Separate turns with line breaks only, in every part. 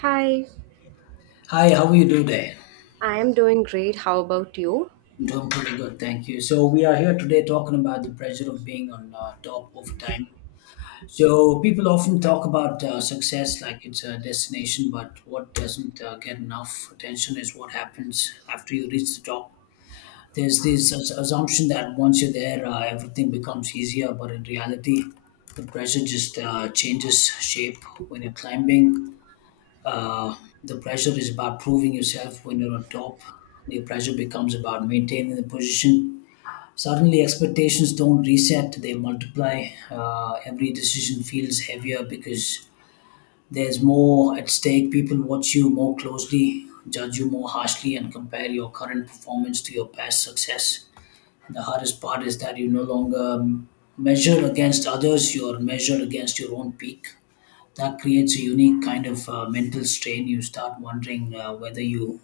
Hi,
Hi, how are you doing today?
I am doing great. How about you?
I'm doing pretty good, thank you. So we are here today talking about the pressure of being on top over time. So people often talk about success like it's a destination, but what doesn't get enough attention is what happens after you reach the top. There's this assumption that once you're there, everything becomes easier, but in reality, the pressure just changes shape when you're climbing. Uh, the pressure is about proving yourself when you're on top. The pressure becomes about maintaining the position. Suddenly, expectations don't reset, they multiply. Every decision feels heavier because there's more at stake. People watch you more closely, judge you more harshly, and compare your current performance to your past success. The hardest part is that you no longer measure against others, you're measured against your own peak. That creates a unique kind of mental strain. You start wondering whether your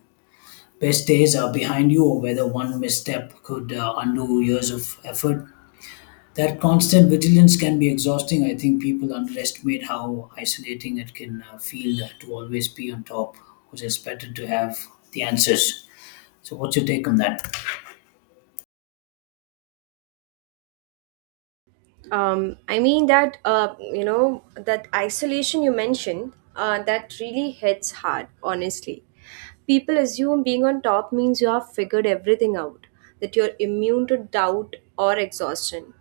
best days are behind you or whether one misstep could undo years of effort. That constant vigilance can be exhausting. I think people underestimate how isolating it can feel to always be on top, because it's better to have the answers. So, what's your take on that?
I mean that that isolation you mentioned, that really hits hard. Honestly, people assume being on top means you have figured everything out, that you're immune to doubt or exhaustion.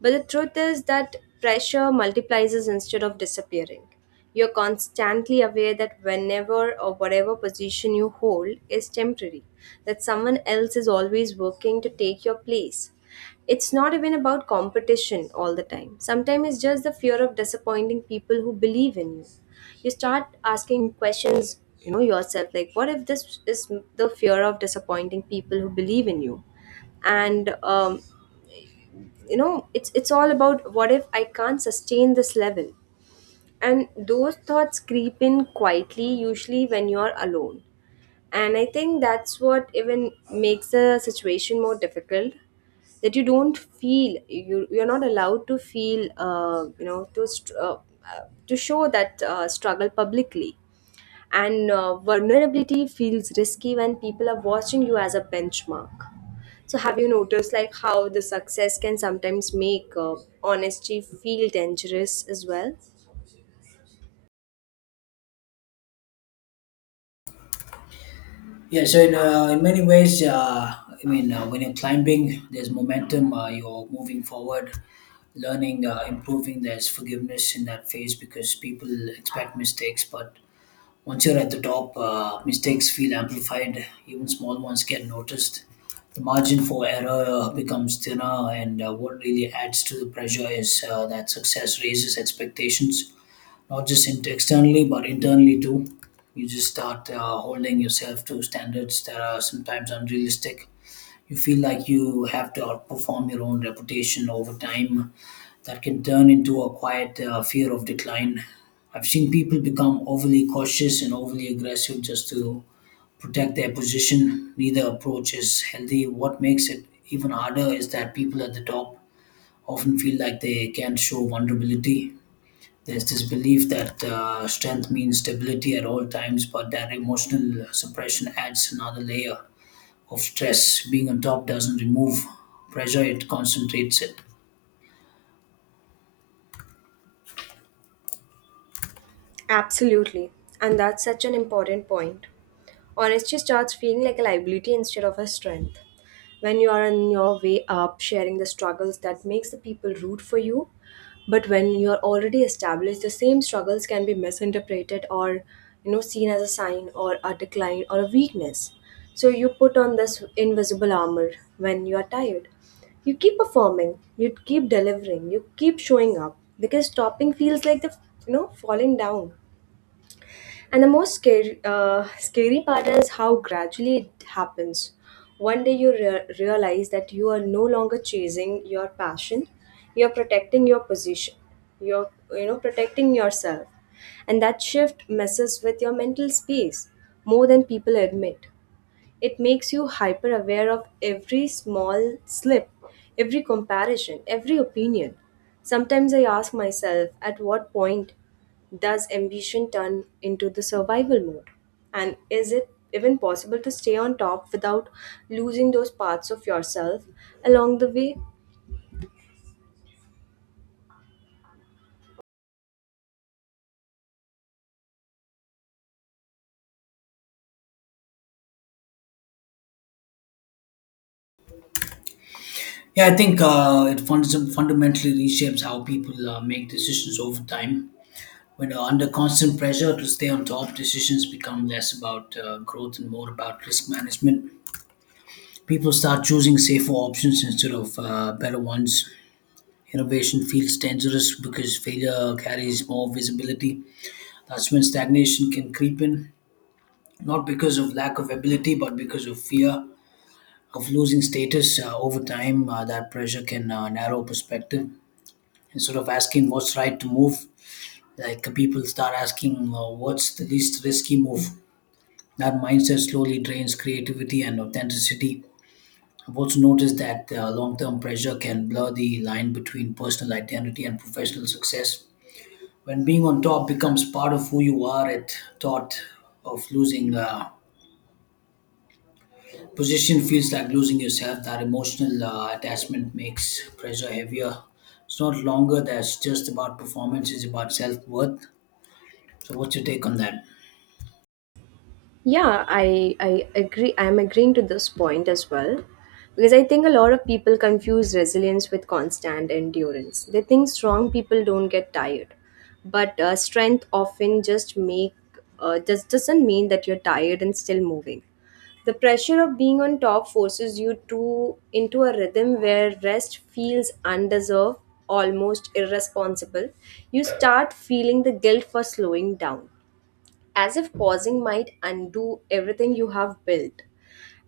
But the truth is that pressure multiplies instead of disappearing. You're constantly aware that whenever or whatever position you hold is temporary, that someone else is always working to take your place. It's not even about competition all the time. Sometimes it's just the fear of disappointing people who believe in you. You start asking questions, yourself like, what if this is the fear of disappointing people who believe in you? And it's all about what if I can't sustain this level, and those thoughts creep in quietly, usually when you're alone. And I think that's what even makes the situation more difficult, that you don't feel, you're not allowed to feel, uh, to show that struggle publicly. And vulnerability feels risky when people are watching you as a benchmark. So have you noticed, like, how the success can sometimes make honesty feel dangerous as well?
Yeah, so in many ways, I mean, when you're climbing, there's momentum, you're moving forward, learning, improving, there's forgiveness in that phase because people expect mistakes. But once you're at the top, mistakes feel amplified, even small ones get noticed. The margin for error becomes thinner, and what really adds to the pressure is that success raises expectations not just externally, but internally too. You just start holding yourself to standards that are sometimes unrealistic. You feel like you have to outperform your own reputation over time. That can turn into a quiet fear of decline. I've seen people become overly cautious and overly aggressive just to protect their position. Neither approach is healthy. What makes it even harder is that people at the top often feel like they can't show vulnerability. There's this belief that strength means stability at all times, but that emotional suppression adds another layer of stress. Being on top doesn't remove pressure, it concentrates it.
Absolutely. And that's such an important point. Honesty starts feeling like a liability instead of a strength. When you are on your way up, sharing the struggles, that makes the people root for you. But when you are already established, the same struggles can be misinterpreted, or, seen as a sign or a decline or a weakness. So you put on this invisible armor when you are tired. You keep performing, you keep delivering, you keep showing up because stopping feels like the you know falling down. And the most scary part is how gradually it happens. One day you realize that you are no longer chasing your passion, you're protecting your position, you're protecting yourself, and that shift messes with your mental space more than people admit. It makes you hyper aware of every small slip, every comparison, every opinion. Sometimes I ask myself, at what point does ambition turn into the survival mode? And is it even possible to stay on top without losing those parts of yourself along the way?
Yeah, I think it fundamentally reshapes how people make decisions over time. When under constant pressure to stay on top, decisions become less about growth and more about risk management. People start choosing safer options instead of better ones. Innovation feels dangerous because failure carries more visibility. That's when stagnation can creep in, not because of lack of ability, but because of fear of losing status over time. That pressure can narrow perspective. Instead of asking what's right to move, people start asking what's the least risky move. That mindset slowly drains creativity and authenticity. I've also noticed that long term pressure can blur the line between personal identity and professional success. When being on top becomes part of who you are, it thought of losing position feels like losing yourself. That emotional attachment makes pressure heavier. It's not longer that's just about performance, it's about self worth. So, what's your take on that?
Yeah, I agree. I'm agreeing to this point as well, because I think a lot of people confuse resilience with constant endurance. They think strong people don't get tired, but strength often just doesn't mean that you're tired and still moving. The pressure of being on top forces you to into a rhythm where rest feels undeserved, almost irresponsible. You start feeling the guilt for slowing down, as if pausing might undo everything you have built.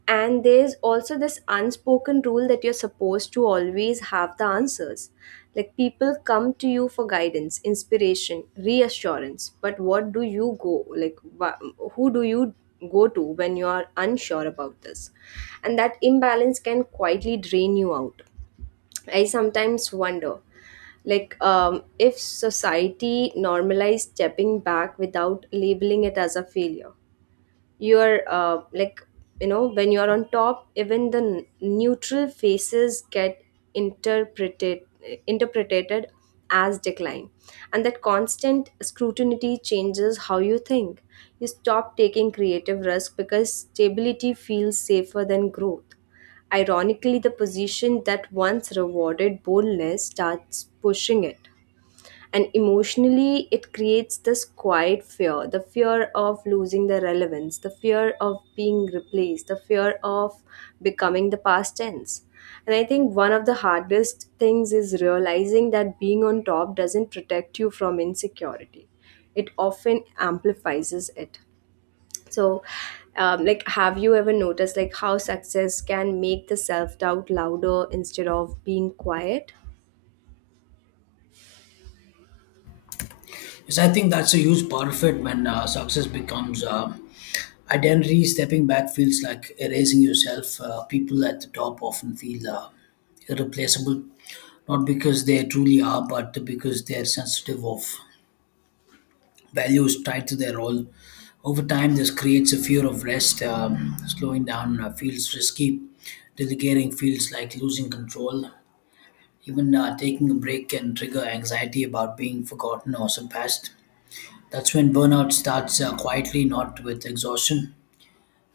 And there's also this unspoken rule that you're supposed to always have the answers. Like, people come to you for guidance, inspiration, reassurance, but what do you go like wha- who do you go to when you are unsure about this? And that imbalance can quietly drain you out. I sometimes wonder, like, if society normalized stepping back without labeling it as a failure. You're like, when you're on top, even the neutral faces get interpreted interpreted as decline. And that constant scrutiny changes how you think. You stop taking creative risk because stability feels safer than growth. Ironically, the position that once rewarded boldness starts pushing it. And emotionally, it creates this quiet fear: the fear of losing the relevance, the fear of being replaced, the fear of becoming the past tense. And I think one of the hardest things is realizing that being on top doesn't protect you from insecurity, it often amplifies it. So, like, have you ever noticed, like, how success can make the self-doubt louder instead of being quiet?
Yes, I think that's a huge part of it when success becomes identity. Stepping back feels like erasing yourself. People at the top often feel irreplaceable, not because they truly are, but because they're sensitive of values tied to their role. Over time, this creates a fear of rest. Slowing down feels risky. Delegating feels like losing control. Even taking a break can trigger anxiety about being forgotten or surpassed. That's when burnout starts quietly, not with exhaustion,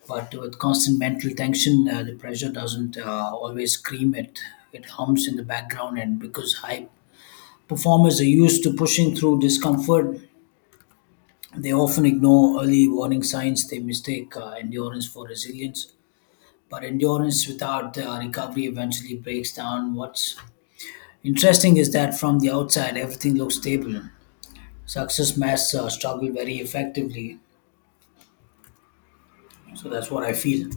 but with constant mental tension. The pressure doesn't always scream, it hums in the background. And because high performers are used to pushing through discomfort, they often ignore early warning signs. They mistake endurance for resilience, but endurance without recovery eventually breaks down. What's interesting is that from the outside, everything looks stable. Success masks struggle very effectively. So that's what I feel.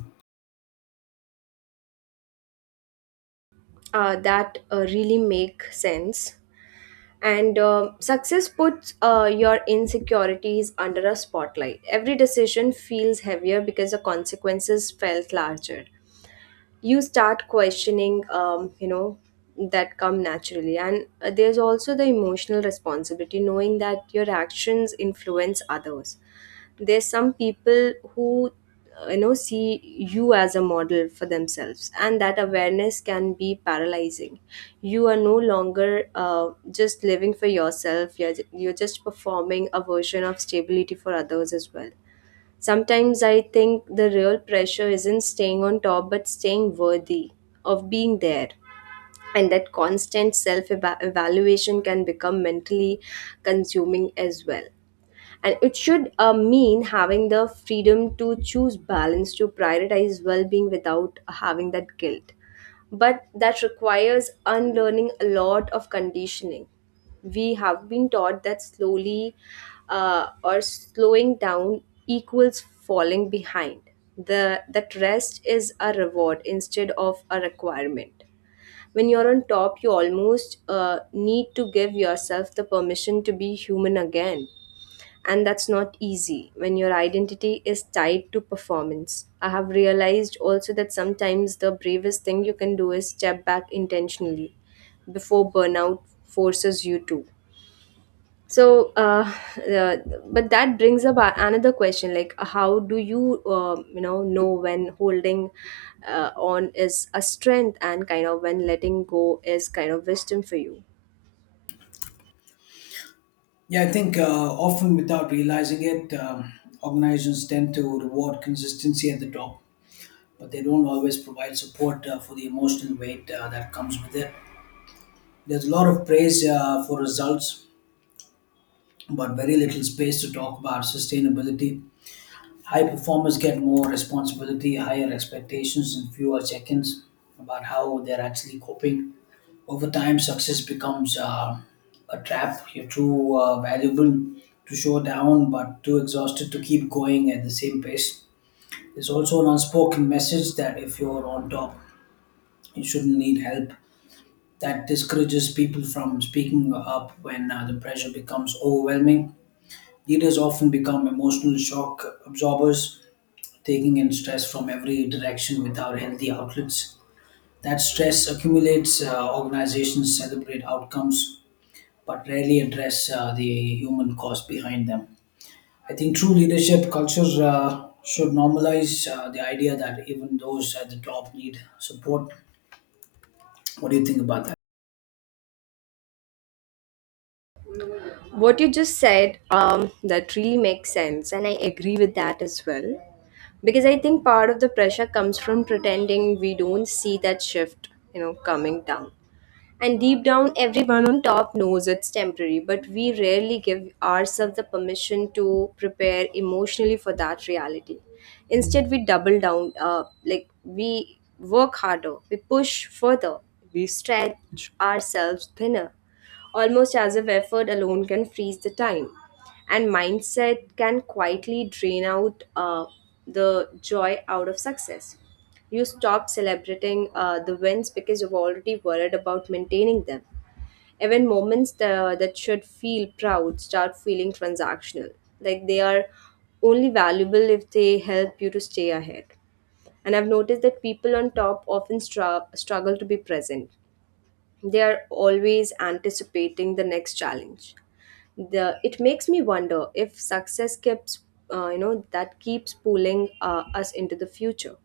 That really make sense. And success puts your insecurities under a spotlight. Every decision feels heavier because the consequences felt larger. You start questioning, that come naturally. And there's also the emotional responsibility, knowing that your actions influence others. There's some people who see you as a model for themselves, and that awareness can be paralyzing. You are no longer just living for yourself, you're just performing a version of stability for others as well. Sometimes I think the real pressure isn't staying on top, but staying worthy of being there. And that constant self evaluation can become mentally consuming as well. And it should mean having the freedom to choose balance, to prioritize well-being without having that guilt. But that requires unlearning a lot of conditioning. We have been taught that slowly or slowing down equals falling behind, the that rest is a reward instead of a requirement. When you're on top, you almost need to give yourself the permission to be human again, and that's not easy when your identity is tied to performance. I have realized also that sometimes the bravest thing you can do is step back intentionally before burnout forces you to. So, uh, but that brings up another question, like, how do you, know when holding on is a strength, and kind of when letting go is kind of wisdom for you?
Yeah, I think often without realizing it, organizations tend to reward consistency at the top, but they don't always provide support for the emotional weight that comes with it. There's a lot of praise for results, but very little space to talk about sustainability. High performers get more responsibility, higher expectations, and fewer check ins about how they're actually coping. Over time, success becomes a trap. You're too valuable to show down, but too exhausted to keep going at the same pace. There's also an unspoken message that if you're on top, you shouldn't need help. That discourages people from speaking up when the pressure becomes overwhelming. Leaders often become emotional shock absorbers, taking in stress from every direction without healthy outlets. That stress accumulates. Organizations celebrate outcomes but rarely address the human cause behind them. I think true leadership culture should normalize the idea that even those at the top need support. What do you think about that?
What you just said, that really makes sense, and I agree with that as well, because I think part of the pressure comes from pretending we don't see that shift coming down. And deep down, everyone on top knows it's temporary, but we rarely give ourselves the permission to prepare emotionally for that reality. Instead, we double down. Like, we work harder, we push further, we stretch ourselves thinner, almost as if effort alone can freeze the time. And mindset can quietly drain out the joy out of success. You stop celebrating the wins because you're already worried about maintaining them. Even moments that should feel proud start feeling transactional, like they are only valuable if they help you to stay ahead. And I've noticed that people on top often struggle to be present. They are always anticipating the next challenge. The It makes me wonder if success keeps, that keeps pulling us into the future.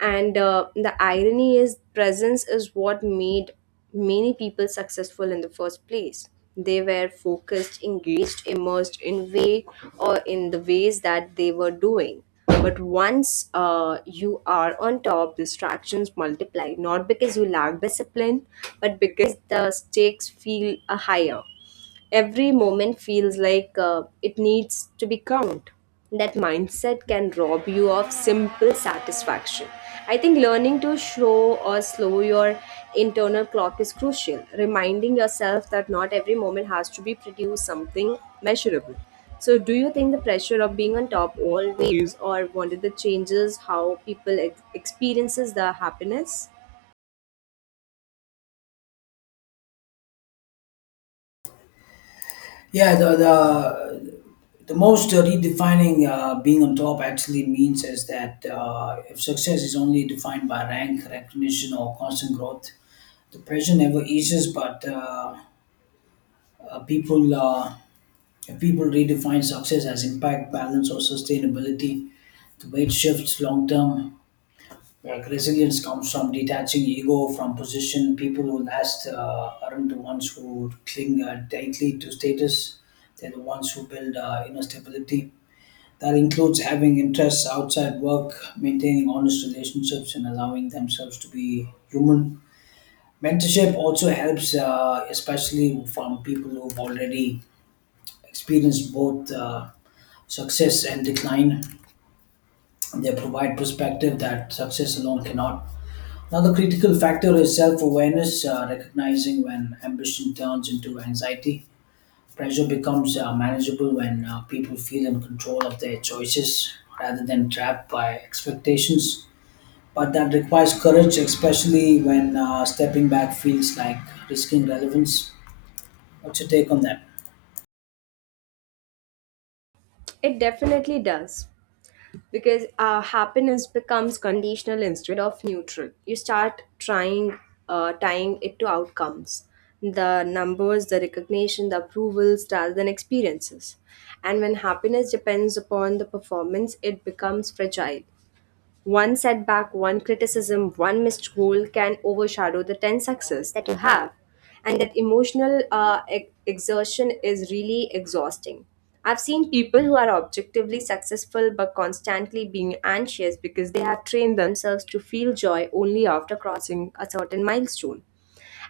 And the irony is, presence is what made many people successful in the first place. They were focused, engaged, immersed in way or in the ways that they were doing. But once you are on top, distractions multiply, not because you lack discipline, but because the stakes feel higher. Every moment feels like it needs to be counted. That mindset can rob you of simple satisfaction. I think learning to slow your internal clock is crucial, reminding yourself that not every moment has to be produce something measurable. So, do you think the pressure of being on top always or wanted the changes how people experiences the happiness?
Yeah, the most redefining being on top actually means is that if success is only defined by rank, recognition, or constant growth, the pressure never eases. But uh, uh, people, uh, if people redefine success as impact, balance, or sustainability, the weight shifts long term. Like resilience comes from detaching ego from position. People who last aren't the ones who cling tightly to status; they're the ones who build inner stability. That includes having interests outside work, maintaining honest relationships, and allowing themselves to be human. Mentorship also helps, especially from people who've already experienced both success and decline. They provide perspective that success alone cannot. Another critical factor is self awareness, recognizing when ambition turns into anxiety. Pressure becomes manageable when people feel in control of their choices rather than trapped by expectations, but that requires courage, especially when stepping back feels like risking relevance. What's your take on that?
It definitely does, because happiness becomes conditional instead of neutral. You start tying it to outcomes, the numbers, the recognition, the approvals, rather than experiences. And when happiness depends upon the performance, it becomes fragile. One setback, one criticism, one missed goal can overshadow the 10 success that you have. And that emotional exertion is really exhausting. I've seen people who are objectively successful, but constantly being anxious, because they have trained themselves to feel joy only after crossing a certain milestone.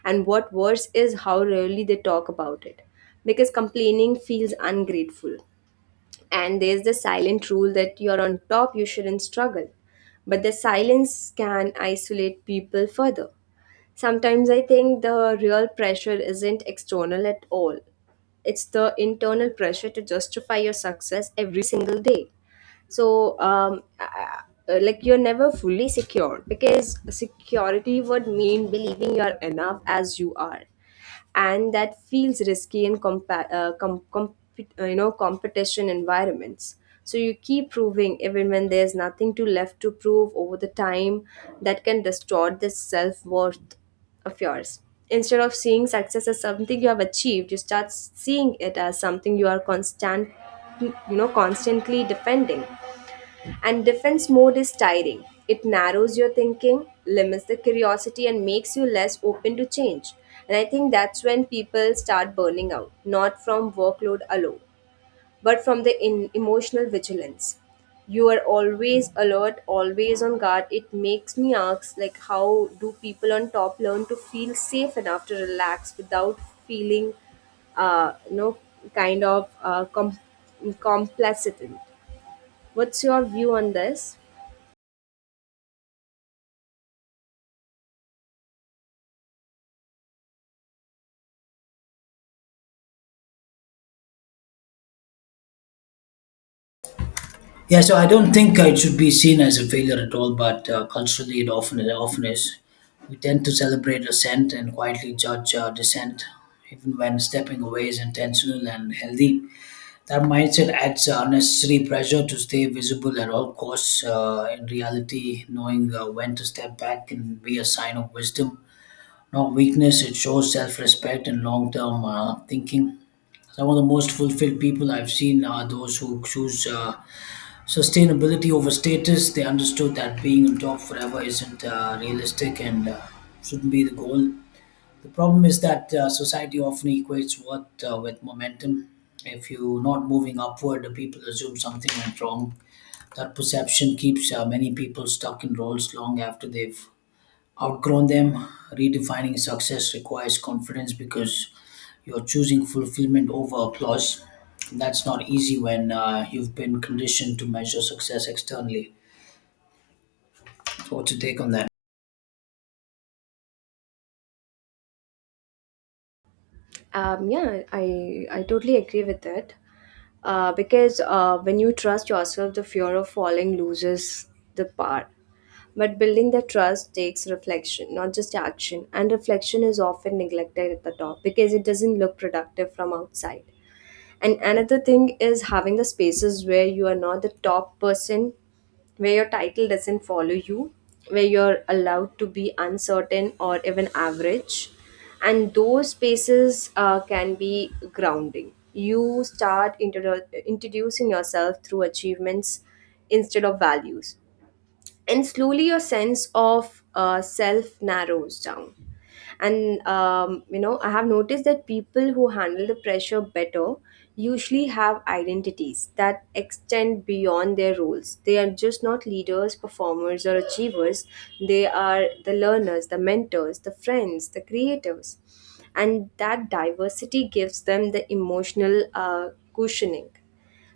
And what worse is how rarely they talk about it, because complaining feels ungrateful. And there's the silent rule that you're on top, you shouldn't struggle. But the silence can isolate people further. Sometimes I think the real pressure isn't external at all, it's the internal pressure to justify your success every single day. So, like, you're never fully secure, because security would mean believing you're enough as you are, and that feels risky in competition environments. So you keep proving even when there's nothing to left to prove over the time. That can distort the self-worth of yours. Instead of seeing success as something you have achieved, you start seeing it as something you are constantly defending. And defense mode is tiring. It narrows your thinking, limits the curiosity, and makes you less open to change. And I think that's when people start burning out, not from workload alone, but from the emotional vigilance. You are always alert, always on guard. It makes me ask, like, how do people on top learn to feel safe enough to relax without feeling, uh, you know, kind of complacent? What's your view on this?
Yeah, so I don't think it should be seen as a failure at all, but culturally it often is. We tend to celebrate assent and quietly judge dissent, even when stepping away is intentional and healthy. That mindset adds unnecessary pressure to stay visible at all costs. In reality, knowing when to step back can be a sign of wisdom, not weakness. It shows self respect and long term thinking. Some of the most fulfilled people I've seen are those who choose sustainability over status. They understood that being on top forever isn't realistic and shouldn't be the goal. The problem is that society often equates worth with momentum. If you're not moving upward, the people assume something went wrong. That perception keeps many people stuck in roles long after they've outgrown them. Redefining success requires confidence because you're choosing fulfillment over applause. That's not easy when you've been conditioned to measure success externally. So, what's your take on that?
Yeah, I totally agree with it. Because when you trust yourself, the fear of falling loses the power. But building the trust takes reflection, not just action. And reflection is often neglected at the top because it doesn't look productive from outside. And another thing is having the spaces where you are not the top person, where your title doesn't follow you, where you're allowed to be uncertain or even average. And those spaces can be grounding. You start introducing yourself through achievements instead of values, and slowly your sense of self narrows down. And I have noticed that people who handle the pressure better usually have identities that extend beyond their roles. They are just not leaders, performers, or achievers. They are the learners, the mentors, the friends, the creatives. And that diversity gives them the emotional cushioning.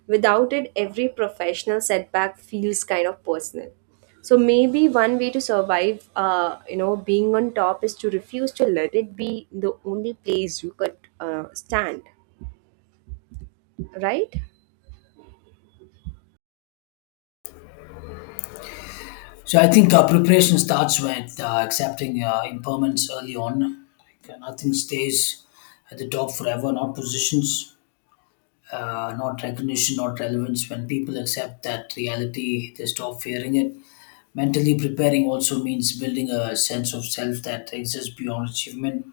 Without it, every professional setback feels kind of personal. So maybe one way to survive, being on top is to refuse to let it be the only place you could stand, right?
So, I think preparation starts with accepting impermanence early on. Like, nothing stays at the top forever, not positions, not recognition, not relevance. When people accept that reality, they stop fearing it. Mentally preparing also means building a sense of self that exists beyond achievement.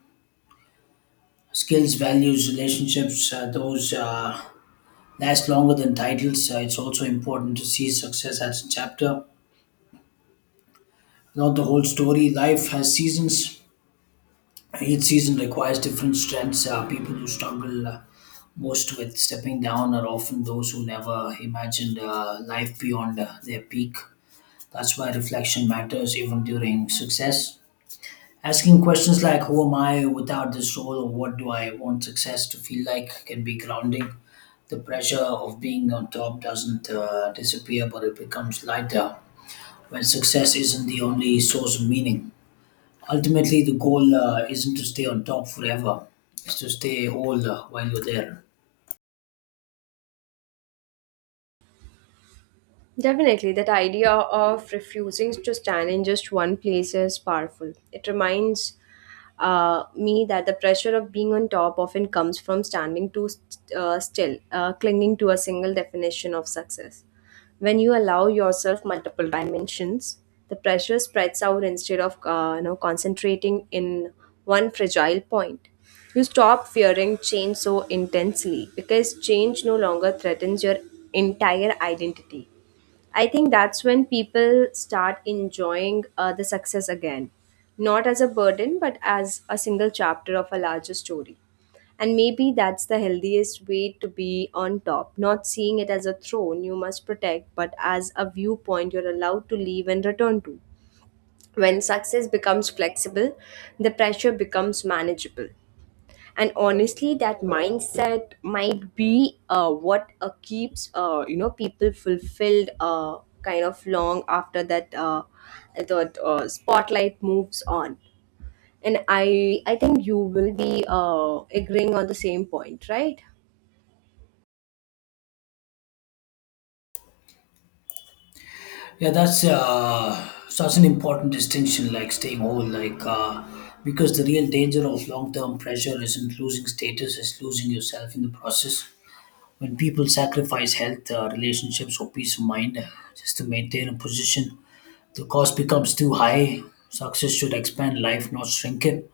Skills, values, relationships, those last longer than titles. It's also important to see success as a chapter, not the whole story. Life has seasons. Each season requires different strengths. People who struggle most with stepping down are often those who never imagined life beyond their peak. That's why reflection matters even during success. Asking questions like who am I without this role or what do I want success to feel like can be grounding. The pressure of being on top doesn't disappear, but it becomes lighter when success isn't the only source of meaning. Ultimately, the goal isn't to stay on top forever, it's to stay whole while you're there.
Definitely, that idea of refusing to stand in just one place is powerful. It reminds me that the pressure of being on top often comes from standing too still, clinging to a single definition of success. When you allow yourself multiple dimensions, the pressure spreads out instead of concentrating in one fragile point. You stop fearing change so intensely because change no longer threatens your entire identity. I think that's when people start enjoying the success again, not as a burden, but as a single chapter of a larger story. And maybe that's the healthiest way to be on top, not seeing it as a throne you must protect, but as a viewpoint you're allowed to leave and return to. When success becomes flexible, the pressure becomes manageable. And honestly, that mindset might be what keeps, people fulfilled, kind of long after that the spotlight moves on. And I think you will be agreeing on the same point, right?
Yeah, that's such an important distinction, like staying whole, because the real danger of long-term pressure isn't losing status, it's losing yourself in the process. When people sacrifice health, relationships, or peace of mind just to maintain a position, the cost becomes too high. Success should expand life, not shrink it.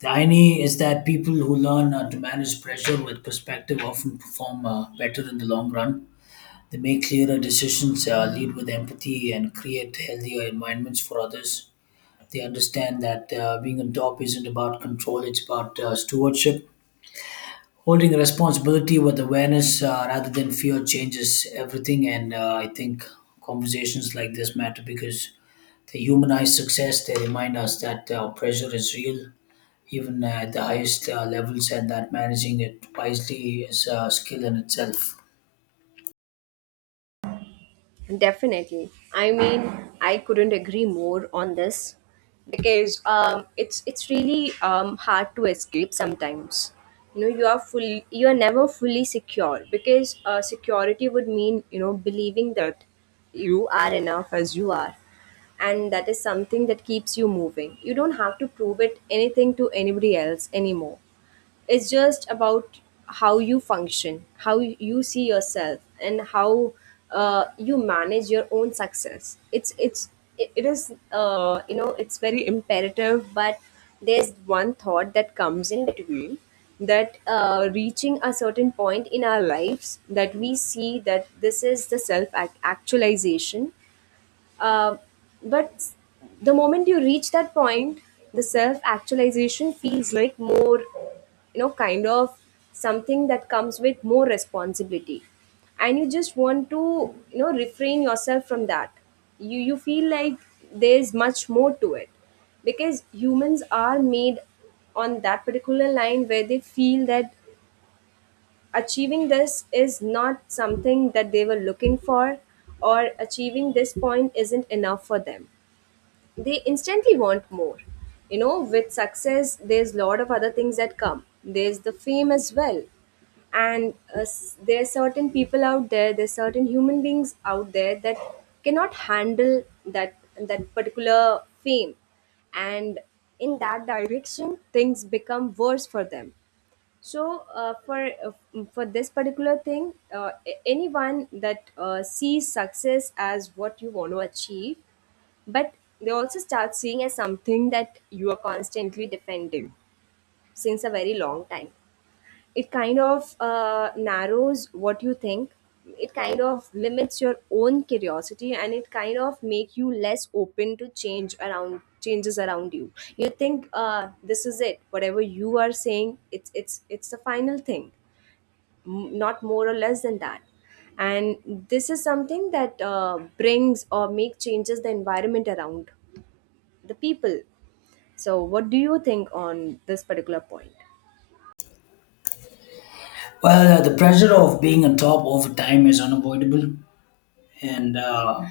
The irony is that people who learn to manage pressure with perspective often perform better in the long run. They make clearer decisions, lead with empathy, and create healthier environments for others. They understand that being on top isn't about control, it's about stewardship, holding responsibility with awareness rather than fear. Changes everything. And I think conversations like this matter because they humanize success. They remind us that pressure is real even at the highest levels, and that managing it wisely is a skill in itself.
Definitely. I mean, I couldn't agree more on this because it's really hard to escape sometimes. You know, you are full, you are never fully secure because security would mean, you know, believing that you are enough as you are, and that is something that keeps you moving. You don't have to prove it anything to anybody else anymore. It's just about how you function, how you see yourself, and how you manage your own success. It is, it's very imperative. But there's one thought that comes in between, that reaching a certain point in our lives, that we see that this is the self actualization. Uh, but the moment you reach that point, the self actualization feels like more, you know, kind of something that comes with more responsibility. And you just want to, you know, refrain yourself from that. You feel like there's much more to it, because humans are made on that particular line where they feel that achieving this is not something that they were looking for, or achieving this point isn't enough for them. They instantly want more. You know, with success, there's a lot of other things that come. There's the fame as well. And there are certain people out there, there's certain human beings out there that cannot handle that particular fame. And in that direction, things become worse for them. So for this particular thing, anyone that sees success as what you want to achieve, but they also start seeing as something that you are constantly defending since a very long time. It kind of narrows what you think. It kind of limits your own curiosity, and it kind of make you less open to changes around you. You think this is it. Whatever you are saying, it's the final thing, not more or less than that. And this is something that brings or make changes the environment around the people. So what do you think on this particular point?
Well, the pressure of being on top over time is unavoidable, and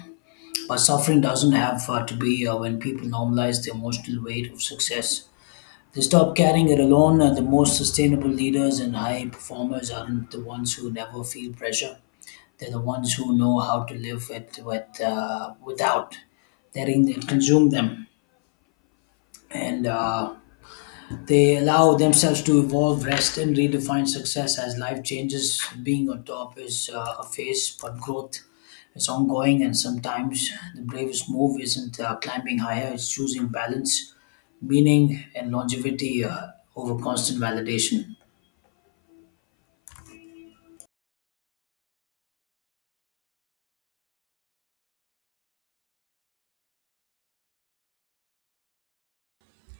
but suffering doesn't have to be. When people normalize the emotional weight of success, they stop carrying it alone. The most sustainable leaders and high performers aren't the ones who never feel pressure. They're the ones who know how to live without letting it consume them. And they allow themselves to evolve, rest, and redefine success as life changes. Being on top is a phase, but growth is ongoing, and sometimes the bravest move isn't climbing higher, it's choosing balance, meaning, and longevity over constant validation.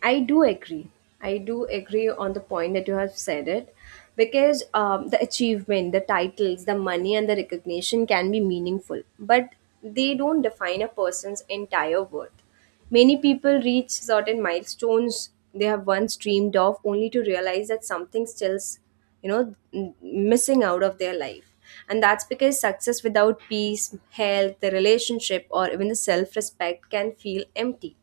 I do agree. I do agree on the point that you have said it, because the achievement, the titles, the money, and the recognition can be meaningful, but they don't define a person's entire worth. Many people reach certain milestones they have once dreamed of only to realize that something still's, you know, missing out of their life. And that's because success without peace, health, the relationship, or even the self respect can feel empty,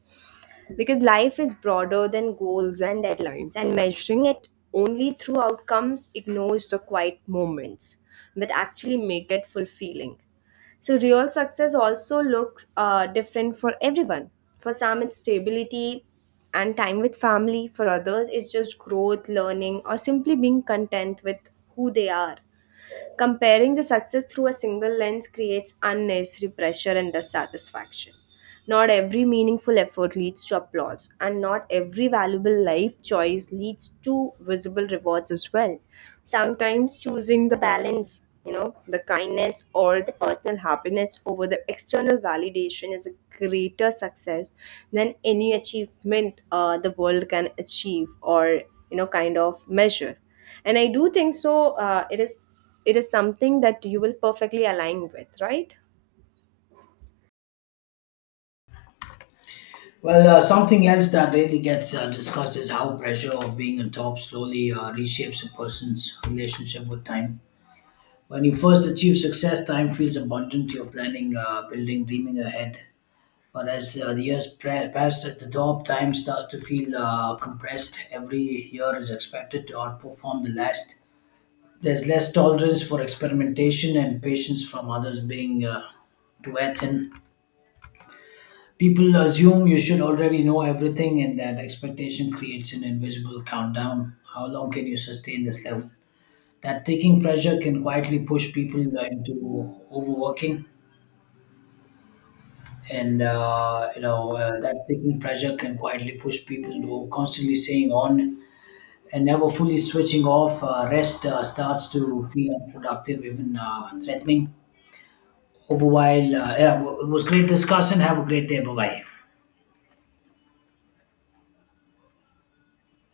because life is broader than goals and deadlines, and measuring it only through outcomes ignores the quiet moments that actually make it fulfilling. So, real success also looks different for everyone. For some, it's stability and time with family. For others, it's just growth, learning, or simply being content with who they are. Comparing the success through a single lens creates unnecessary pressure and dissatisfaction. Not every meaningful effort leads to applause, and not every valuable life choice leads to visible rewards as well. Sometimes choosing the balance, you know, the kindness or the personal happiness over the external validation is a greater success than any achievement the world can achieve or, you know, kind of measure. And I do think so. It is it is something that you will perfectly align with, right?
Well, something else that really gets discussed is how pressure of being on top slowly reshapes a person's relationship with time. When you first achieve success, time feels abundant. You're planning, building, dreaming ahead. But as the years pass, at the top, time starts to feel compressed. Every year is expected to outperform the last. There's less tolerance for experimentation and patience from others being to wear thin. People assume you should already know everything, and that expectation creates an invisible countdown. How long can you sustain this level? That taking pressure can quietly push people into overworking. And you know That taking pressure can quietly push people into constantly staying on and never fully switching off. Rest starts to feel unproductive, even threatening. Over while, yeah, it was great discussing. Have a great day. Bye bye.